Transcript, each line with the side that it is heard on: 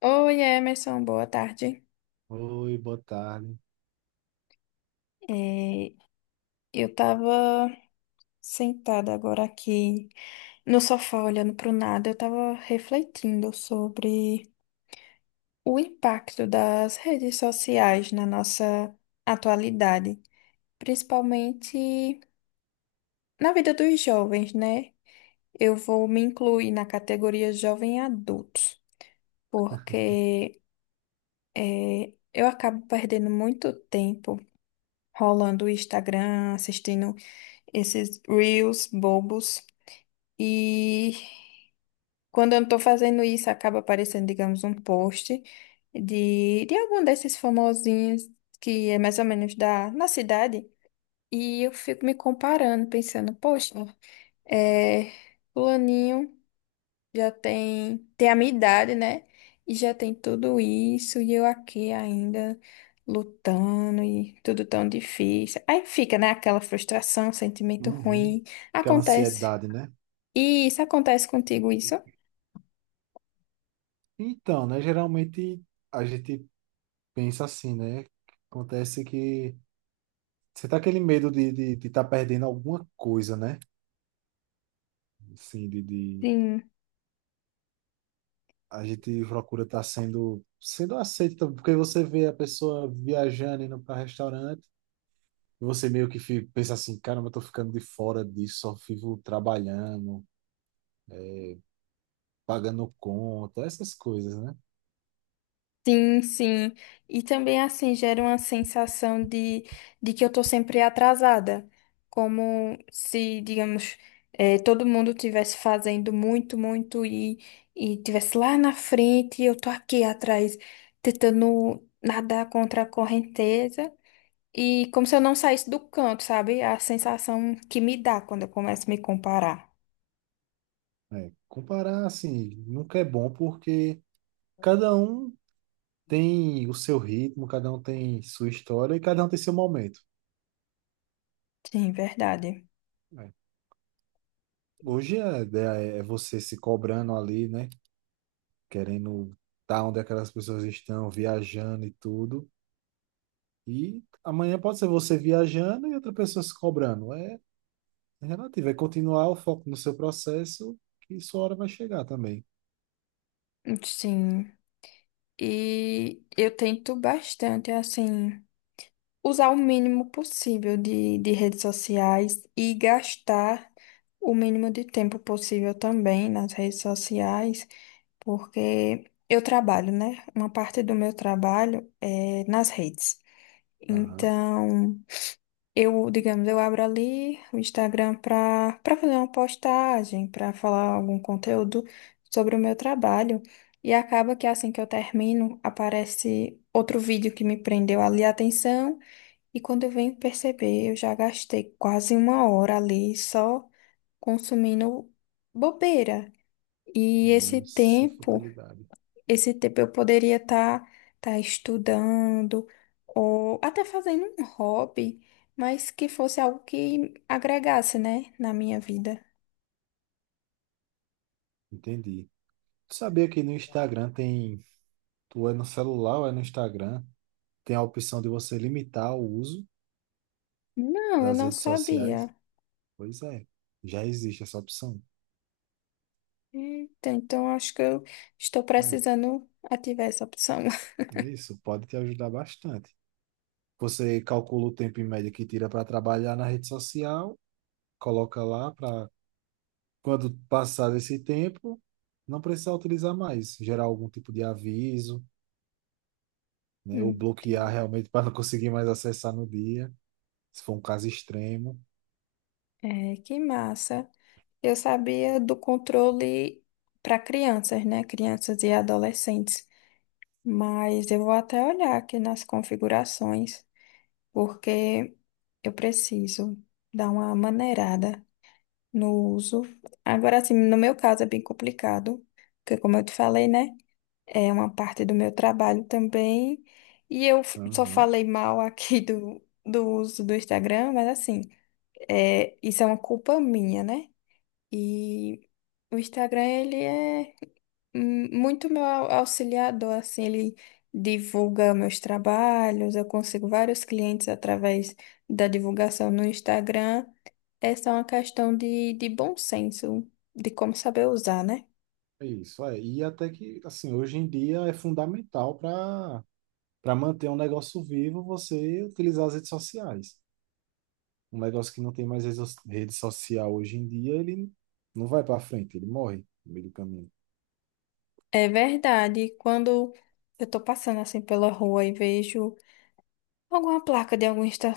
left: Oi, Emerson, boa tarde.
right: Oi, boa tarde.
left: É, eu tava sentada agora aqui no sofá olhando pro nada, eu tava refletindo sobre o impacto das redes sociais na nossa atualidade, principalmente na vida dos jovens, né? Eu vou me incluir na categoria jovem adultos, porque eu acabo perdendo muito tempo rolando o Instagram, assistindo esses reels bobos. E quando eu não tô fazendo isso, acaba aparecendo, digamos, um post de algum desses famosinhos que é mais ou menos da, na cidade. E eu fico me comparando, pensando, poxa, é, fulaninho tem a minha idade, né? E já tem tudo isso, e eu aqui ainda lutando, e tudo tão difícil. Aí fica, né, aquela frustração, sentimento
right: Uhum.
left: ruim.
right: Aquela
left: Acontece.
right: ansiedade, né?
left: E isso acontece contigo, isso?
right: Então, né? Geralmente a gente pensa assim, né? Acontece que você tá aquele medo de estar de tá perdendo alguma coisa, né? Assim,
left: Sim.
right: A gente procura estar sendo aceito, porque você vê a pessoa viajando, indo para restaurante, e você meio que fica, pensa assim, caramba, eu tô ficando de fora disso, só vivo trabalhando, pagando conta, essas coisas, né?
left: Sim, sim. E também, assim, gera uma sensação de que eu tô sempre atrasada. Como se, digamos, todo mundo tivesse fazendo muito, e tivesse lá na frente e eu tô aqui atrás, tentando nadar contra a correnteza. E como se eu não saísse do canto, sabe? A sensação que me dá quando eu começo a me comparar.
right: É, comparar, assim, nunca é bom porque cada um tem o seu ritmo, cada um tem sua história e cada um tem seu momento.
left: Sim, verdade.
right: Né? Hoje a ideia é você se cobrando ali, né? Querendo estar onde aquelas pessoas estão, viajando e tudo. E amanhã pode ser você viajando e outra pessoa se cobrando. É relativo, é continuar o foco no seu processo que sua hora vai chegar também.
left: Sim. E eu tento bastante, assim, usar o mínimo possível de redes sociais e gastar o mínimo de tempo possível também nas redes sociais, porque eu trabalho, né? Uma parte do meu trabalho é nas redes.
right: Aham,
left: Então. Eu, digamos, eu abro ali o Instagram para fazer uma postagem, para falar algum conteúdo sobre o meu trabalho. E acaba que assim que eu termino, aparece outro vídeo que me prendeu ali a atenção. E quando eu venho perceber, eu já gastei quase uma hora ali só consumindo bobeira. E esse
right: essa
left: tempo.
right: futilidade.
left: Esse tempo eu poderia estar tá estudando ou até fazendo um hobby, mas que fosse algo que agregasse, né, na minha vida.
right: Entendi. Tu sabia que no Instagram tem. Tu é no celular ou é no Instagram? Tem a opção de você limitar o uso
left: Não, eu
right: das
left: não
right: redes
left: sabia.
right: sociais. Pois é, já existe essa opção.
left: Eita, então acho que eu estou
right: Né?
left: precisando ativar essa opção.
right: É, isso pode te ajudar bastante. Você calcula o tempo em média que tira para trabalhar na rede social, coloca lá para quando passar desse tempo, não precisar utilizar mais, gerar algum tipo de aviso, né, ou bloquear
left: Entendi.
right: realmente para não conseguir mais acessar no dia, se for um caso extremo.
left: É, que massa. Eu sabia do controle para crianças, né? Crianças e adolescentes. Mas eu vou até olhar aqui nas configurações, porque eu preciso dar uma maneirada no uso. Agora, assim, no meu caso é bem complicado, porque como eu te falei, né? É uma parte do meu trabalho também. E eu só
right: Aham.
left: falei mal aqui do uso do Instagram, mas assim, é, isso é uma culpa minha, né? E o Instagram, ele é muito meu auxiliador, assim, ele divulga meus trabalhos, eu consigo vários clientes através da divulgação no Instagram. Essa é uma questão de bom senso, de como saber usar, né?
right: É isso, é. E até que, assim, hoje em dia é fundamental para, para manter um negócio vivo, você utilizar as redes sociais. Um negócio que não tem mais redes so- rede social hoje em dia, ele não vai para frente, ele morre no meio do caminho.
left: É verdade, quando eu tô passando assim pela rua e vejo alguma placa de algum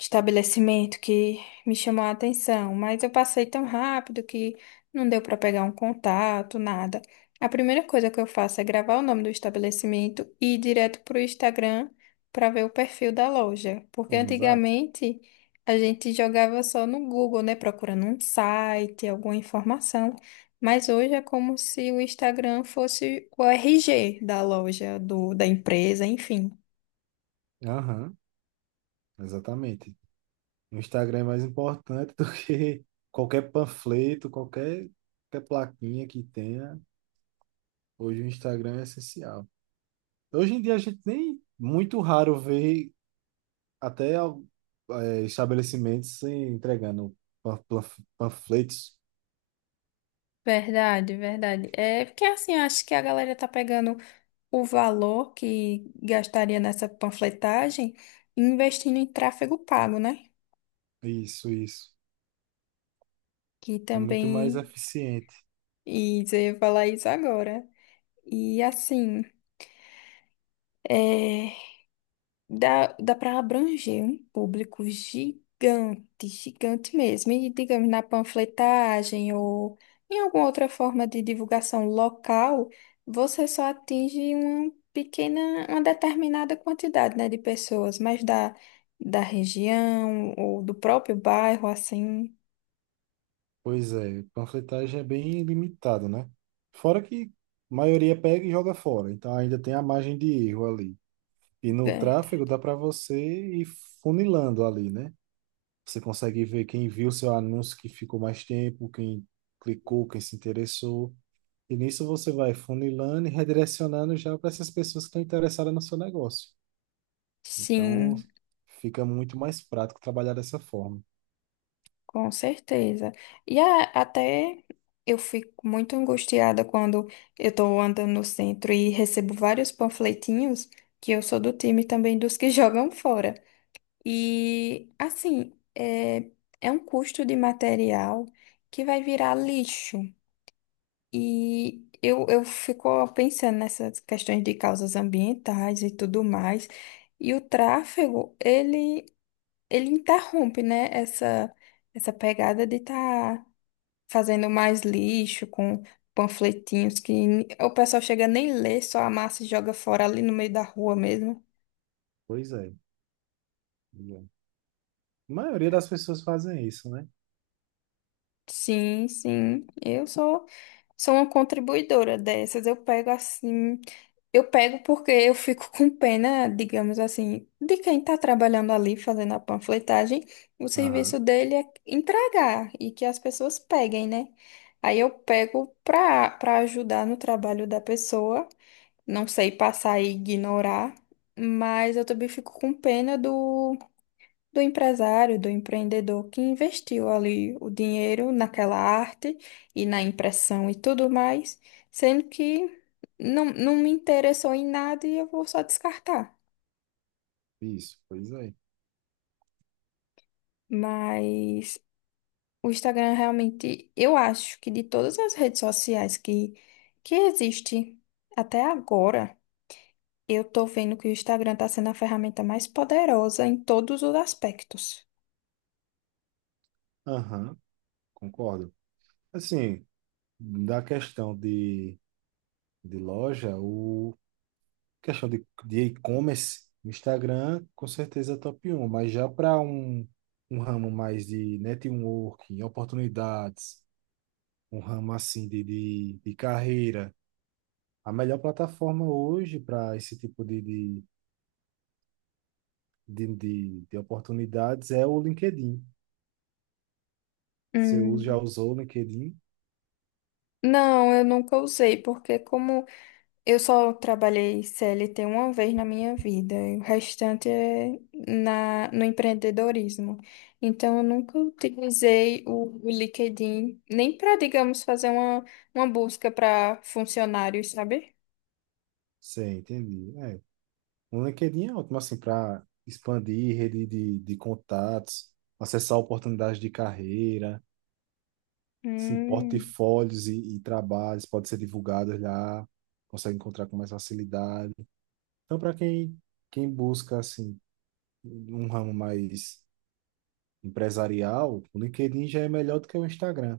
left: estabelecimento que me chamou a atenção, mas eu passei tão rápido que não deu para pegar um contato, nada. A primeira coisa que eu faço é gravar o nome do estabelecimento e ir direto para o Instagram para ver o perfil da loja, porque
right: Exato.
left: antigamente a gente jogava só no Google, né, procurando um site, alguma informação. Mas hoje é como se o Instagram fosse o RG da loja, do, da empresa, enfim.
right: Aham, exatamente. O Instagram é mais importante do que qualquer panfleto, qualquer, qualquer plaquinha que tenha. Hoje o Instagram é essencial. Hoje em dia a gente nem muito raro vê até al- estabelecimentos entregando pan- plan- panfletos.
left: Verdade, verdade. É porque assim, eu acho que a galera tá pegando o valor que gastaria nessa panfletagem e investindo em tráfego pago, né?
right: Isso, isso.
left: Que
right: É muito mais
left: também
right: eficiente.
left: e você ia falar isso agora. E assim, é, Dá para abranger um público gigante, gigante mesmo. E, digamos, na panfletagem ou em alguma outra forma de divulgação local, você só atinge uma pequena, uma determinada quantidade, né, de pessoas, mas da região ou do próprio bairro, assim,
right: Pois é, panfletagem é bem limitada, né? Fora que a maioria pega e joga fora, então ainda tem a margem de erro ali. E no tráfego dá
left: verdade.
right: para você ir funilando ali, né? Você consegue ver quem viu seu anúncio que ficou mais tempo, quem clicou, quem se interessou. E nisso você vai funilando e redirecionando já para essas pessoas que estão interessadas no seu negócio. Então
left: Sim.
right: fica muito mais prático trabalhar dessa forma.
left: Com certeza. E até eu fico muito angustiada quando eu estou andando no centro e recebo vários panfletinhos, que eu sou do time também dos que jogam fora. E assim, é, é um custo de material que vai virar lixo. E eu fico pensando nessas questões de causas ambientais e tudo mais. E o tráfego, ele interrompe, né, essa pegada de estar fazendo mais lixo com panfletinhos que o pessoal chega nem ler, só amassa e joga fora ali no meio da rua mesmo.
right: Pois é. A maioria das pessoas fazem isso, né?
left: Sim, sim, eu sou sou uma contribuidora dessas. Eu pego assim, eu pego porque eu fico com pena, digamos assim, de quem está trabalhando ali fazendo a panfletagem, o serviço
right: Aham,
left: dele é entregar e que as pessoas peguem, né? Aí eu pego para ajudar no trabalho da pessoa. Não sei passar e ignorar, mas eu também fico com pena do, do empresário, do empreendedor que investiu ali o dinheiro naquela arte e na impressão e tudo mais, sendo que não me interessou em nada e eu vou só descartar.
right: isso, pois é.
left: Mas o Instagram realmente, eu acho que de todas as redes sociais que existe até agora, eu tô vendo que o Instagram está sendo a ferramenta mais poderosa em todos os aspectos.
right: Aham, concordo. Assim, da questão de loja, o questão de e-commerce, o Instagram, com certeza é top um. Mas já para um, um ramo mais de networking, oportunidades, um ramo assim de carreira, a melhor plataforma hoje para esse tipo de oportunidades é o LinkedIn. Você já
left: Hum.
right: usou o LinkedIn?
left: Não, eu nunca usei, porque como eu só trabalhei CLT uma vez na minha vida, e o restante é no empreendedorismo. Então, eu nunca utilizei o LinkedIn nem para, digamos, fazer uma busca para funcionários, sabe?
right: Sei, entendi. É, um LinkedIn é ótimo, assim, para expandir rede de contatos, acessar oportunidades de carreira, assim,
left: Hum.
right: portfólios e trabalhos podem ser divulgados lá, consegue encontrar com mais facilidade. Então, para quem, quem busca, assim, um ramo mais empresarial, o LinkedIn já é melhor do que o Instagram.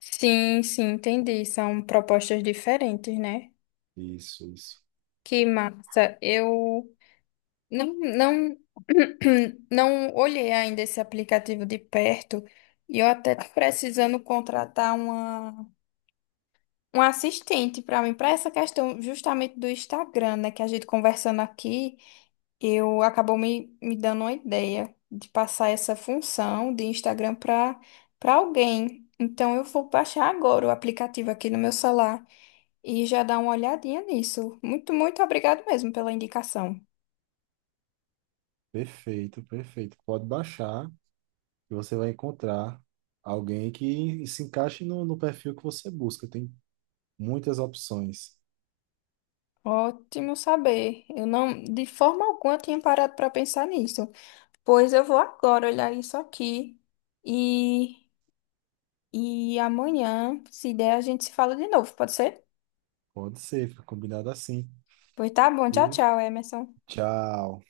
left: Sim, sim, entendi. São propostas diferentes, né?
right: Isso, isso.
left: Que massa. Eu não, não, não olhei ainda esse aplicativo de perto e eu até tô precisando contratar uma. Um assistente para mim, para essa questão justamente do Instagram, né? Que a gente conversando aqui, eu acabou me dando uma ideia de passar essa função de Instagram para alguém. Então eu vou baixar agora o aplicativo aqui no meu celular e já dar uma olhadinha nisso. Muito, muito obrigado mesmo pela indicação.
right: Perfeito, perfeito. Pode baixar e você vai encontrar alguém que se encaixe no, no perfil que você busca. Tem muitas opções.
left: Ótimo saber. Eu não, de forma alguma, tinha parado para pensar nisso. Pois eu vou agora olhar isso aqui e E amanhã, se der, a gente se fala de novo, pode ser?
right: Pode ser, fica combinado assim.
left: Pois tá bom, tchau,
right: E
left: tchau, Emerson.
right: tchau.